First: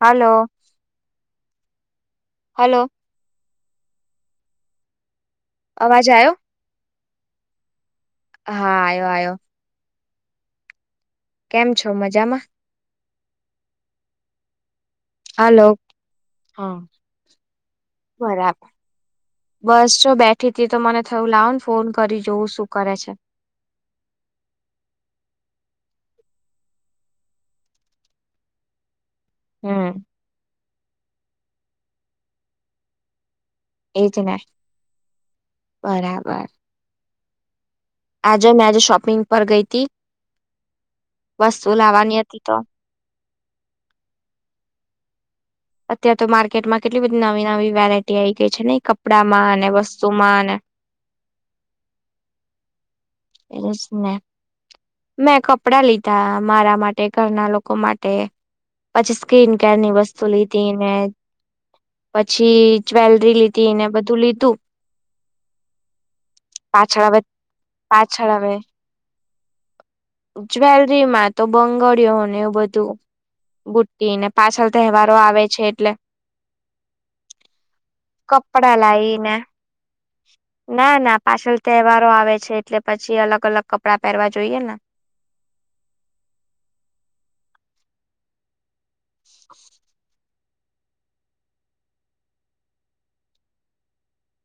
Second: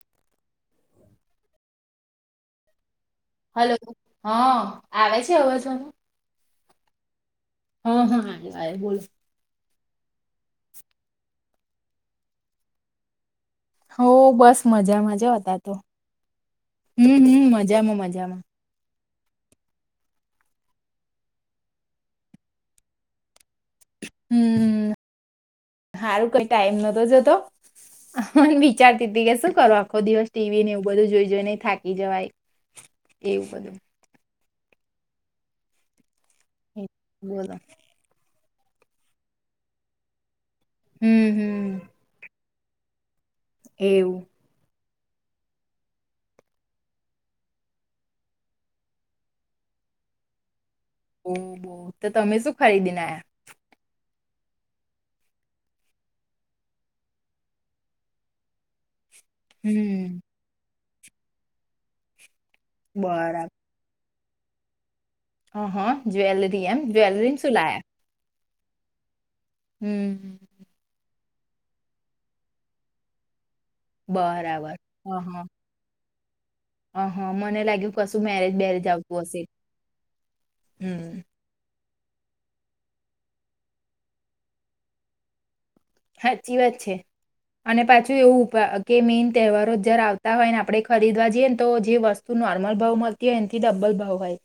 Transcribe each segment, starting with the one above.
હાલો. Hello. Hello હા આવે છે, અવાજવાનું. અવાજ આવ્યો હા હા [unintelligible] બોલો. આવ્યો આવ્યો કેમ છો મજામાં. હો બસ. મજામાંજતા હલો તો હા હમ હમ મજામાં મજામાં. બરાબર બસ છ બેઠી હતી તો મને થયું લાવ ને ફોન કરી જોવું શું કરે છે. હમ. સારું કઈ ટાઈમ નતો જતો મ વિચાર તી કે શું કરો હમ આખો દિવસ ટીવી ને એવું બધું જોઈ જઈ નને થાકી જવાય. એવું બલું એજ ને બરાબર. એ બોલે આજે મેં આજે શોપિંગ પર ગઈ તી હમ વસ્તુ હમ લાવવાની હતી તો એવું અત્યારેાર તો માર્કેટમાં કેટલી બધી નવી નવી વેરાયટી આવી ગઈ છે ને કપડામાં અને વસ્તુમાં અને ઓહ તો તમે શું ખરીદીને આયા. એ જ ને. મેં કપડાં લીધા મારા માટે ઘરના લોકો માટે પછી સ્ક્રીન કેની હમ વસ્તુ લીધી ને પન પછી જ્વેલરી લીધી ને બધું લીધું. હા હા જ્વેલરી એમ પાછળ આવે જ્વેલરી સુલાયા પાછળ આવે જ્વેલરીમાં તો બંગળીયોને એ બધું બુટી ને બરાબર પાછળ હ તહેવારો હ આવે છે એટલે. હ હા મને લાગ્યું કશું મેરેજ કપડા બેરેજ આવતું લાઈને હશે. ના ના હમ પાછળ તહેવારો આવે છે એટલે પછી અલગ અલગ કપડાં પહેરવા જોઈએ. સાચી વાત છે અને પાછું એવું કે મેન તહેવારો જ આવતા. હોય ને આપણે ખરીદવા જઈએને તો જે વસ્તુ નોર્મલ ભાવ મળતી હોય એથી ડબ્બલ ભાવ હોય.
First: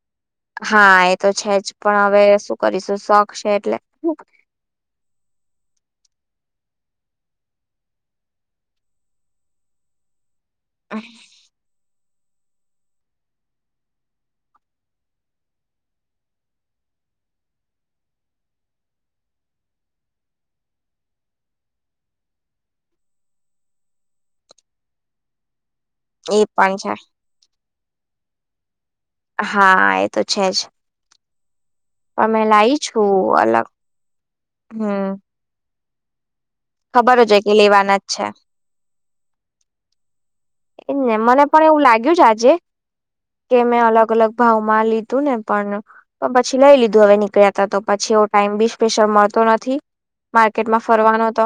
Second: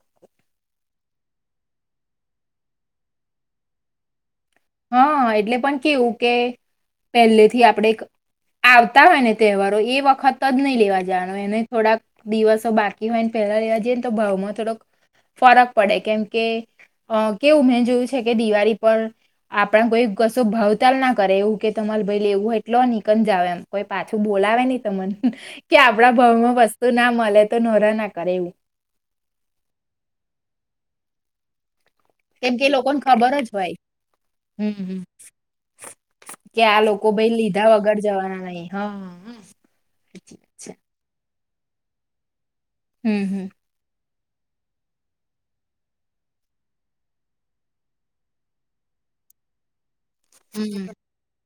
[inaudible] હા એ તો છે જ પણ હવે શું કરીશું શોખ છે એટલે હા એટલે પણ કેવું કે પહેલેથી આપણે આવતા હોય ને તહેવારો એ વખત જ નહી લેવા જવાનો એને થોડાક દિવસો બાકી હોયને પેલા લેવા જઈએ ને તો ભાવમાં થોડોક ફરક પડે કેમ કે કેવું મે જોયું છે કે દિવાળી પર આપણા કોઈ કશું ભાવતાલ ના કરે એવું કે તમારે ભાઈ લેવુ એવું એટલો નનીકજ જાઓ એમ કોઈ પાછું બોલા આવે ન મને કે આપડા એ ભાવમાં પણ વસ્તુ છે ના મળે તો નોરા ના કરે એવું હા એ તો છે જ. અમે કેમ કે લાવ એ લોકોને છું ખબર જ અલગ હોય હમ. કે આ લોકો ખબર જ ભાઈ હોય કે લીધા વગર લેવાના જ છે જવાના નહી હ. એ ને મને પણ એવું લાગ્યું છે આજે હમ કે મેં અલગ અલગ ભાવ માં લીધું ને પણ પછી લઈ લીધું હવે નીકળ્યા ત તો પછી એવો ટાઈમ બી સ્પેશિલ મળતો નથી. હમ માર્કેટમાં હમ ફરવાનો તો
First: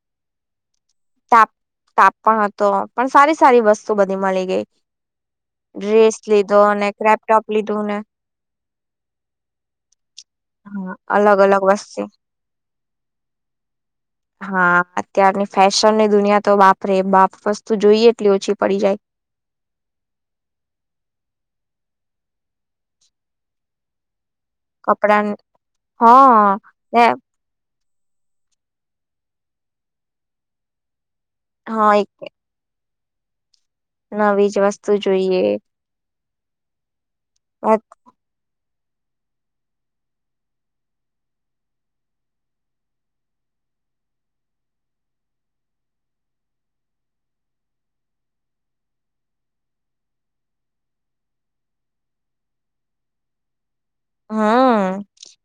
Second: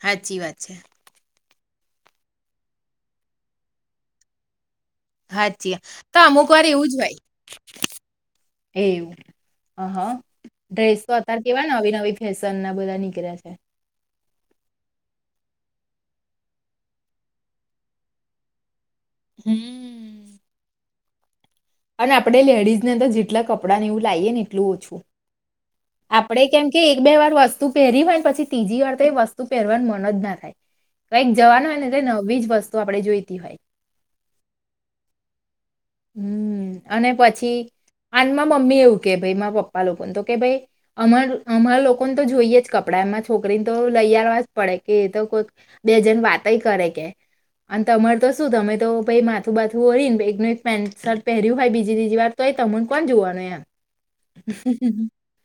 સાચી વાત છે તાપણ હતો પણ સારી સારી વસ્તુ બધી મળી ગઈ. સાચી વાત. ડ્રેસ તો અમુક લીધો વાર અને એવું જ હોય કપટોપ લીધું ને એવું હ હા હા ડ્રેસો અલગ અત્યારે અલગ કેવાય નવી વસ્તુ નવી ફેશન ના બધા નીકળ્યા છે. હા અત્યારની ફેશન ની દુનિયા તો વાપરેપ વસ્તુ જોઈએ એટલી ઓછી પડી જાય. હમ. અને આપડે લેડીઝ ને તો જેટલા કપડા નેવું લીએ ને એટલું ઓછું કપડા આપડે હા કેમ કે એક ને બે વાર વસ્તુ પહેરી હોય પછી ત્રીજી વાર તો એ વસ્તુ પહેરવાનું મન જ ના થાય કઈક જવાનું હોય હા ને એક નવી જ વસ્તુ તો આપણે જોઈતી હોય. નવી જ વસ્તુ જોઈએ. હમ અને પછી આનમાં મમ્મ મમ્મી એવું કે ભરા પપ્પા લોકોને તો કે ભ અમારા લોકોને તો જોઈએ જ કપડા એમાં છોકરી તો લઈ આવવા જ પડે કે તો કોઈ બે જણ વાતય કરે કે અન તમાર તો શું તમે તો ભઈ માથું બાથું ઓળીન પેન્ટ-શર્ટ પહેર્યું હોઈ બીજી-ત્રીજી વાર તોય તમન કોણ જોવાનું એમ. હન.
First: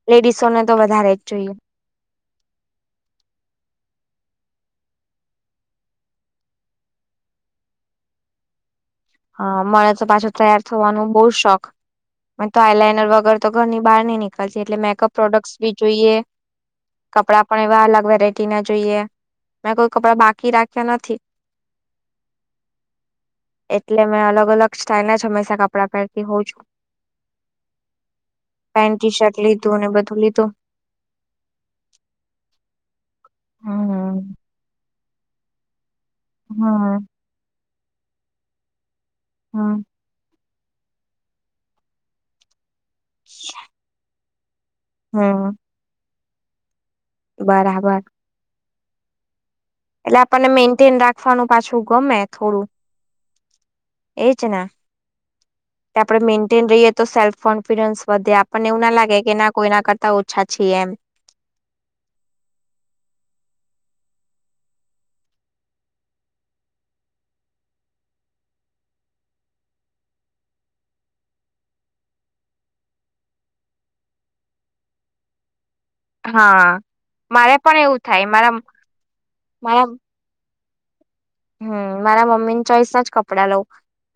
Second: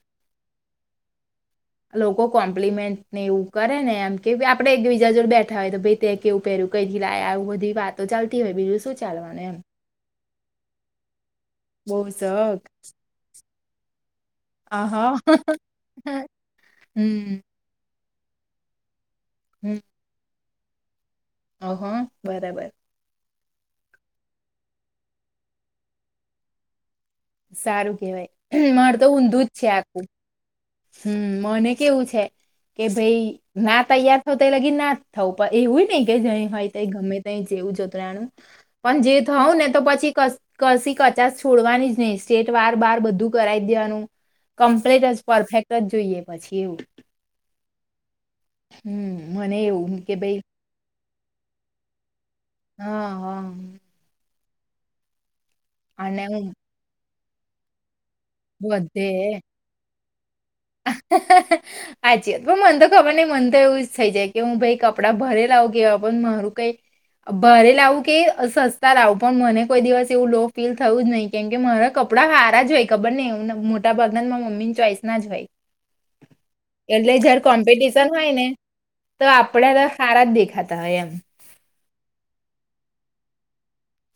લેડીસોને તો વધારે જ જોઈએ. લોકો કોમ્પ્લિમેન્ટ ને એવું કરે ને એમ કે આપડે એકબીજા જોડ બેઠા હોય તો ભઈ તે કેવું પહેર્યું, કઈથી લાયા, આવુ બધી વાતો ચાલતી હોય બીજું શું છે. હા, મને તો પાછો તૈયાર થવાનું બઉ શોખ. બહુ મન તો શોખ આઈલાઈનર વગર તો ઘરની બહાર નઈ નીકળતી. એટલે મેકઅપ આહા પ્રોડક્ટસ બી જોઈએ, હમ કપડાં પણ એવા અલગ રાઈટીના જોઈએ. મેં કોઈ કપડા બાકી રાખ્યા નથી. ઓહ હો, બરાબર. એટલે મે અલગ-અલગ સ્ટાઈલના જ હંમેશા કપડાં પહેરતી હોઉ છું. સારું કેવાય. માર પેન્ટ તો ટી શર્ટ ઊંધું જ છે લીધું ને આખું. બધું લીધું હમ, મને કેવું છે કે ભઈ ના હમ તૈયાર થવ તય લગીન ના જ થવ. પર એવુંય નઈ કે જય હોય હમ ગમે તય જેવું જતુ રેવાનું. પણ જે થઉ ને તો હમ પછી કશ કશી કચાસ છોડવાની જ નઈ. સ્ટેટ વાર બાર બધું કરાઈ જ દેવાનું. કમ્પ્લેટ જ હમ પરફેક્ટ જ જોઈએ પછી એવું. બરાબર. હમ. મને એવું એટલે કે ભાઈ આપડને મેન્ટેન રાખવાનું પાછું ગમે. હા, હા. છેને આપડે અને હું મેન્ટેન રહીયે તો સેલ્ફ કોન્ફિડન્સ વધે. આપડને એવું ના લાગે કે ના કોઈના કરતા ઓછા છીએ એમ આચી વાત. પણ મન તો ખબર નઈ મન તો એવું જ થઈ જાય. કે હું ભઈ કપડાં ભારે લઉ કેવા. પણ મારું કઈ ભારે લાવું કે સસ્તા લાવું પણ મને કોઈ દિવસ એવું લો ફીલ થયું જ નહી. કેમ કે મારા કપડા સારા જ હોય ખબર નઈ મોટા ભાગના માર મમ્મીની ચોઈસ ના જ હોય. હા એટલે જારે મારે પણ એવું કોમ્પિટિશન થાય હોય ને મારા તો આપડે તો મારા સારા જ દેખા તા એમ. હમ, મારા મમ્મીની ચોઈસ ના જ કપડા લઉ.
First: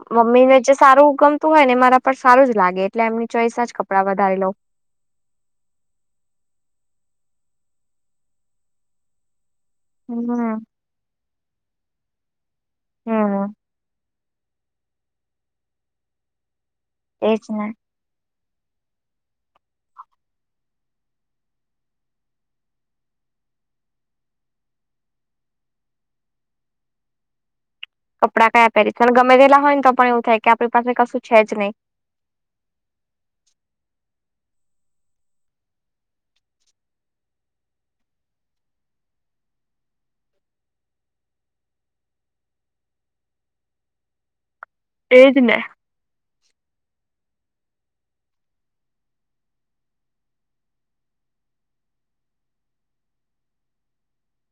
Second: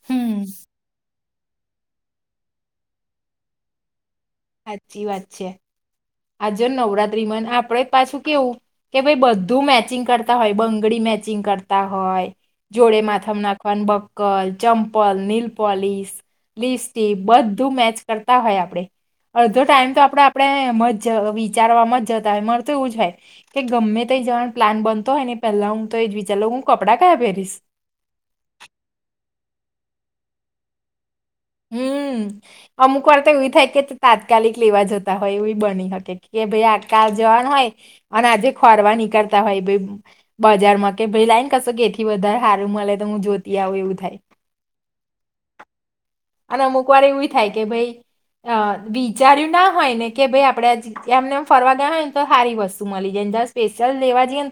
હમ મમ્મીને જે સારું ગમ તુ હોય ન એ મારા પર સારું જ લાગે એટલે એમની ચોઈસના જ કપડાં વધારે લઉં સાચી વાત છે. આજે નવરાત્રીમાં ન આપડે પાછું કેવું કે ભાઈ બધ ધુ મેચિંગ કરતા હોય. હમ બંગડી મેચિંગ કરતા હોય, જોડે માથમ હમ નાખવાનું બ કલ, ચંપલ, નેલપોલીસ, લિસ્ટીપ એજ બધુ ને મેચ કર તા હોય આપડે. અડધો ટાઈમ તો આપડ આપડે એમ વિચારવામાં જતા હોય. મારે તો એવું જ હોય કે ગમે તય જવાનો પ્લાન બનતો હોય ને પેલા હું તો એ જ વિચારલવ. હું કપડા કયા પહેરીશ? કપડા કયા પહેરીશ પણ ગમે તેેટલા હોય ન તો પણ એવું થાય કે આપડી પાસે કશું છે જ નહી હમ, અમુક વાર તો એવુય થાય કે ત તા તાત્કાલિક લેવા જતા હોય એવુય બની હકે કે ભઈ આ કાલ જવાનું હોય અને આજે ખોરવા નીકળ તા હોય ભઈ. બજારમાં કે ભઈ લાઈ ન કશુક એ થી વધારે સારું મળે તો હું જોતી આવું એવું થાય. તેજ ને. અન અમુક વાર એવુય થાય કે ભઈ અ વિચાર્યું ના હોય ને કે ભઈ આપડે આજ એમનેમ ફરવા ગયા હોય ને તો સારી વસ્તુ મલી જાય. જ્યાં સ્પેશિયલ લેવા જઈન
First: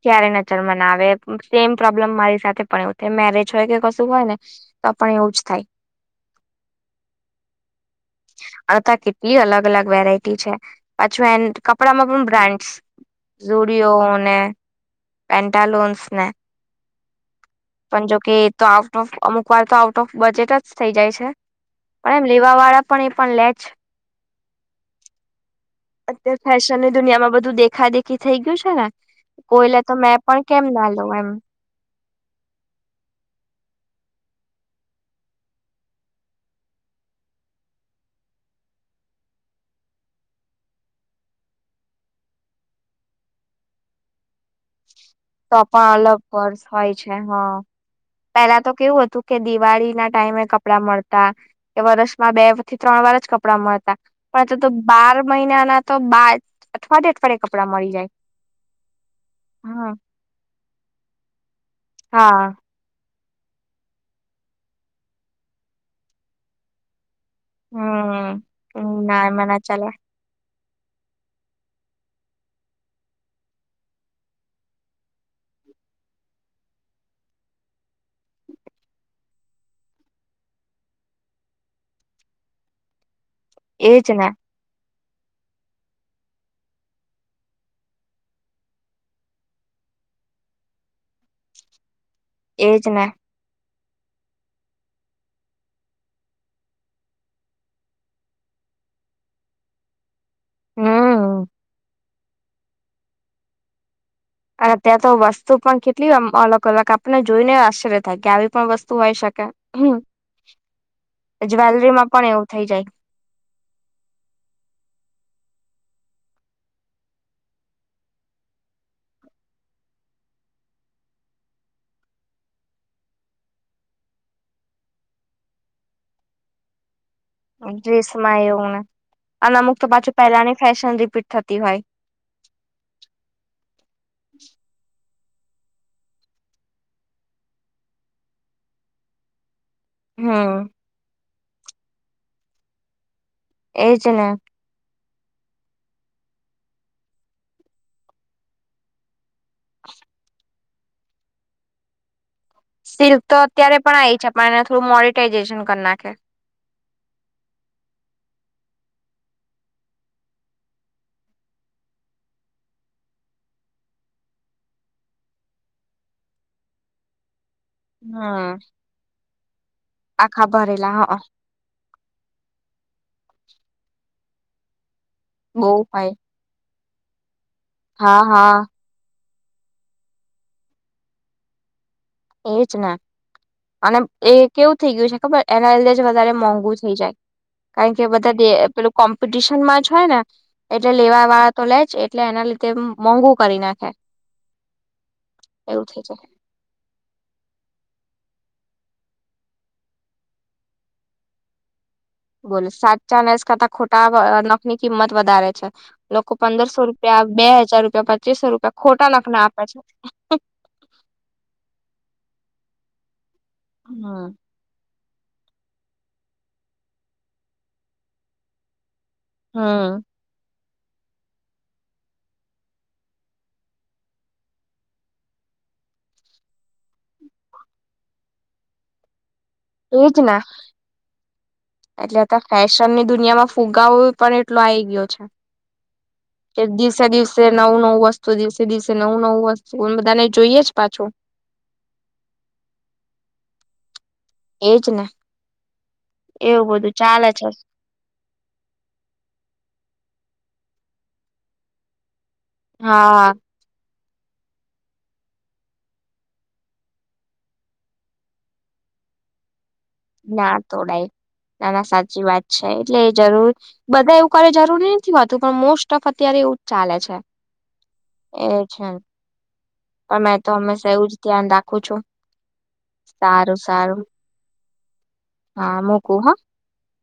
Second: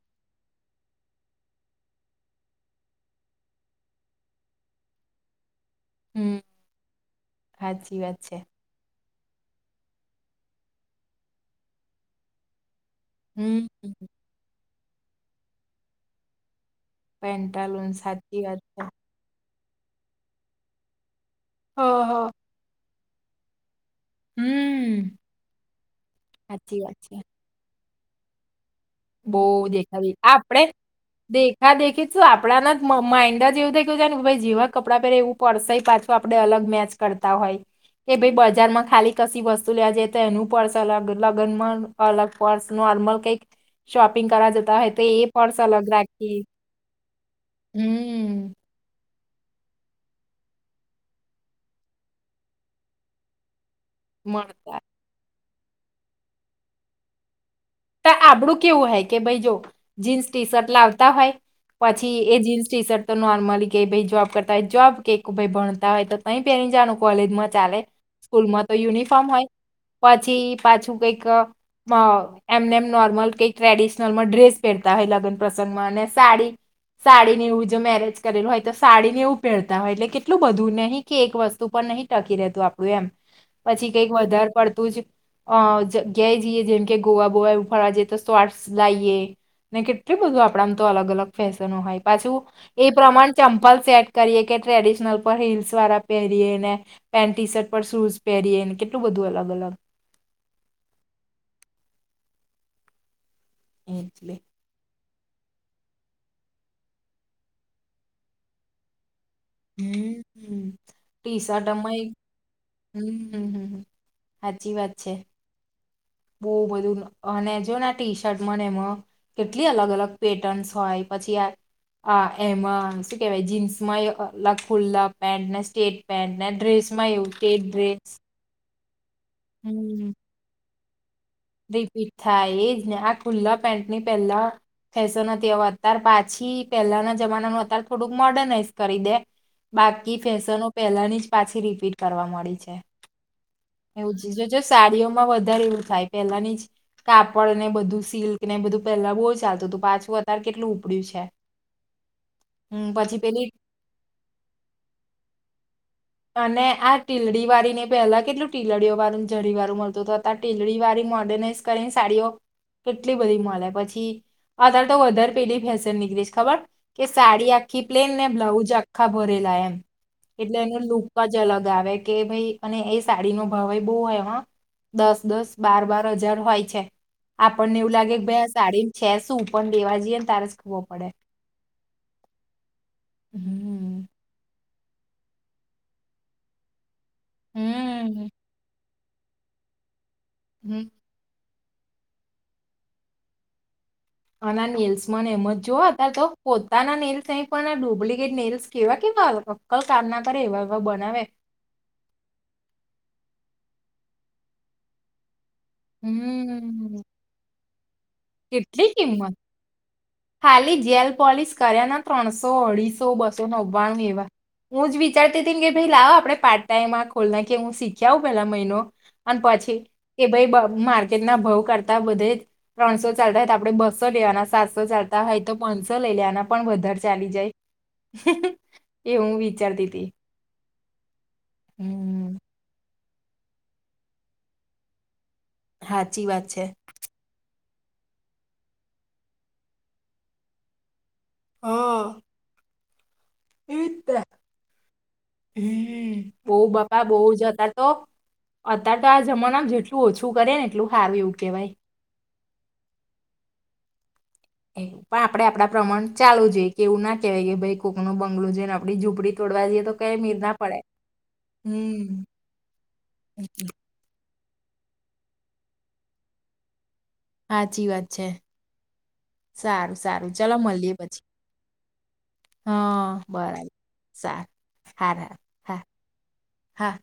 ક્યારે નજરમાં ના આવે. તેમ પ્રોબ્લેમ મારી સાથે પણ એવુ થાય. મેરેજ હોય કે કશું હોય ને તો પણ એવું જ થાય. હમ, સાચી વાત છે. લી અલગ-અલગ વેરાયટી છે. પાછું એન કપડામાં પણ બ્રાન્ડસ. હમ ઝૂડીઓને, પેન્ટાલુન્સને પેન્ટલુન્સ. સાચી વાત એક વાર તો આઉટ ઓફ બજેટ જ થઈ જાય છે હ પણ એમ હ લેવા વાળા પણ એ પણ લેજ હમ અત્યારે સાચી ફેશનની વાત દુનિયામાં બધું દેખા દેખ કે થઈ ગયું છે બહ કોઈ લે તો દેખા દ મેં પણ આપણેે કેમ ના લઉં એમ દેખા દેખી શ આપણાના જ માઇન્ડ જ એવું દખવું છે કે ભાઈ જેવા કપડાં પહેરે એવું પડશે પાછું આપડેલગ મેચ કર કરતા હોય કે ભાઈ બજાર માં ખાલી કશી વસ્તુ લેવા જઈ તો એનું પર્સ અલગ લગ્નમાં અલગ પર્સ ન લ કઈ શોપિંગ હોય તો એ તો પર્સ પણ અલગ રાખી વર્ષ હોય છે હ હમ પેલા તો કેવું હતું કે દિવાળી ના ટાઈમે કપડા મળતા કે વર્ષમાં બે થી ત્રણ વાર જ કપડા મળતા પણ તો મળતા બાર મહિના ના તો બાર અઠવાડયે અઠવાડિયે કપડા મળી જાય તો આપડું કેવું હોય કે ભાઈ જો હમ જીન્સ ટી શર્ટ લાવતા હોય પછી એ હા જીન્સ ટી શર્ટ તો નોર્મલી ક ભાઈ જોબ કરતા હોય જોબ કેઈક ભાઈ ભણતા હોય તો તહી પે જાણ કોલેજમાં ચાલે સ્કૂલમાં તો હમ ના યુનિફોર્મ હોય એમાં ના ચાલે પછી પાછું કઈક એમને એમ નોર્મલ કઈક ટ્રેડિશનલમાં ડ્રેસ પહેરતા હોય લગ્ન પ્રસંગમાં અને સાડી સાડીને એવું જો મેરેજ કરેલું હોય તો સાડીને એવું પહેરતા હોય એટલે કેટલું બધું નહીં કે એક વસ્તુ પણ નહીં ટાકી રહેતું આપડું એમ પછી એજ કઈક ને વધારે પડતું જ અ જગ્યાએ જઈએ જેમ કે ગોવા બોવા ઉફળજ તો તો આર્ટસ લઈે ને કેટલું બધું આપડામ તો અલગ અલગ ફેશનો હોય પાછું એજ એ ને પ્રમાણ ચ લ્ સેટ કરીએ કે ટ્રેડિશનલ પર હીલ્સ વાળા પહેરીએ ને પેન્ટ ટી શર્ટ પર શૂઝ પહેરીએ કેટલું બધું અલગ અલગ હમ એટલે અ ત્યા તો વસ્તુ પણ કેટલી અલગ અલગ આપને જોઈને આશ્ચર્ય થાય કે આવી પણ વસ્તુ હોય શકે હમ ટી શર્ટ જવેલરી અમે માં પણ એવું થાય હમ હમ હમ સાચી વાત છે બહુ બધું અને જો ને આ ટી શર્ટ મને એમાં કેટલી અલગ અલગ પેટર્ન્સ હોય પછી આ હ એમાં શું કેવાય? જીન્સમાં અલગ ખુલ્લા પેન્ટ ને સ્ટેટ પેન્ટ ને ડ્રેસ? એવું સ્ટેટ ડ્રીસમાં એવું ને? અ અમુક તો હમ પાછું પહેલાની ફેશન રિપીટ. રિપીટ થાય એ જ ને? આ ખુલ્લા પેન્ટની પહેલા. નથી. અત્યારે પાછી પહેલાના જમાનાનું અત્યારે થોડુંક મોર્ડર્નાઈઝ કરી દે. બાકી હમ ફેશનો પેલાની જ પાછી રિપીટ કરવા મળી છે. એજ ને એવું જો સાડીઓ વધારે એવું થાય. પેલાની જ કાપડ ને બધું, સિલ્ક ને બધું પેલા બહુ જ. ચાલતું તું. પાછું અત્યારે કેટલું ઉપડ્યું છે. હમ પછી સિલ્ક તો પેલી અત્યારે પણ આવી છે, પણ એના થ્રુ મોડટાઈઝેશન કરનાર. અને આ ટીલડી વાળી ને પહેલા કેટલું ટિલડીઓ વાળું જરી વાળું મળતું હતું. હવે ટિલડી વાળી મોડર્નાઈઝ કરીને સાડીઓ. કેટલી બધી મળે પછી અતારે તો વધારે પેલી ફેસન નીકળી. ખબર કે સાડી આવી. આખી પ્લેન, ને હમ બ્લાઉજ આખા ભરેલા એમ આખા એટલે એનો ભરેલા લુક. ખૂબ હા જ અલગ આવે કે, ભાઈ અને એ સાડી નો ભાવ બહુ હોય. દસ-દસ, બહુ બાર-બાર હોય હજાર હોય છે. આપણને એવું લાગે હા કે, ભાઈ હા સાડી ને છે શું? પણ લેવા જઈએ ને ત્યારે જ ખબર પડે. એજ ને, અને હમ એ કેવું થઈ ગયું છે, ખબર? એના લીધે જ વધારે મોંઘુ થઈ જાય, કારણ કે હમ બધા પેલું કોમ્પિટિશન માં જ હોય ને, હમ એટલે લેવા વાત તો લે છે, એટલે એના લીધે મોંઘુ કરી નાખે. આના નેલ્સમાંના એમ જ એવું જોવા થઈ હતા, તો જાય પોતાના નેલ્સ પણ ડુપ્લિકેટ નેલ્સ કેવા-કેવા! અક્કલ કામ ના કરે એવા-એવા બનાવે. બોલો, સાત ચાલેસ કા તા ખોટા નખ ની કિંમત વધારે છે. લોકો પંદરસો હમ રૂપિયા, બે હજાર રૂપ કેટલી કિંમત! ખાલી જેલ પોલિસ કર્યા ના ત્રણસો. સો, અઢીસો, બસો, નવ્વાણું એવા હમ હું જ વિ ચારતી હતી કે, ભાઈ, લાવ આપડે પાર્ટ ટાઈમ આ ખોલ ના, કે હું શીખ્યા આવ પેહલા મહિનો. અને પછી હમ કે, ભાઈ, માર્કેટ ના ભાવ કરતા બધે ત્રણસો ચાલતા હોય તો આપડે બસો લેવાના, સાતસો ચાલતા હોય તો પાંચસો લઈ લેવાના, પણ વધારે ચાલી જાય. એવું બી એ જ ને, એટલે હમ ફેશનની દુનિયામાં ફુગાવો પણ એટલો આઈ ગયો છે સાચી વાત કે છે. દિવસે દિવસે નવું-નવું વસ્તુ, દિવસે દિવસે નવું-નવું વસ્તુ બધા ને જોઈએ જ પાછું મતલબ હા. એતે. એજ ને. હો બહુ, એવું બધું બાપા બહુ ચાલે છે જતા તો અત્યારે તો આ જમાના જેટલું ઓછું કરે, ને એટલું સાર એ કેવાય. હા. એ પણ આપડે આપડા પ્રમાણ ચાલુું જોઈએ, કે એવું ના કહેવાય કે ભાઈ, કોકનું બંગલો જોઈ ને આપડી ઝુંપડી તો વા જોઈએ તો. કઈ મીર ના પડે. તોડાય નાના, હમ. સાચી વાત છે એટલે જરૂર બધા એવું કય જરૂરી ની થી વાતો પણ મોસ્ટ ઓફ અત્યારે એવું ચાલે છે. સાચી વાત છે એ છે. સારું પણ સારું મેં તો ચલો મળીએ હંમેશા એવું જ પછી ધ્યાન રાખું છું. હા, સારું બરાબર સારું સારુ હા હા હા મૂકું હ હા.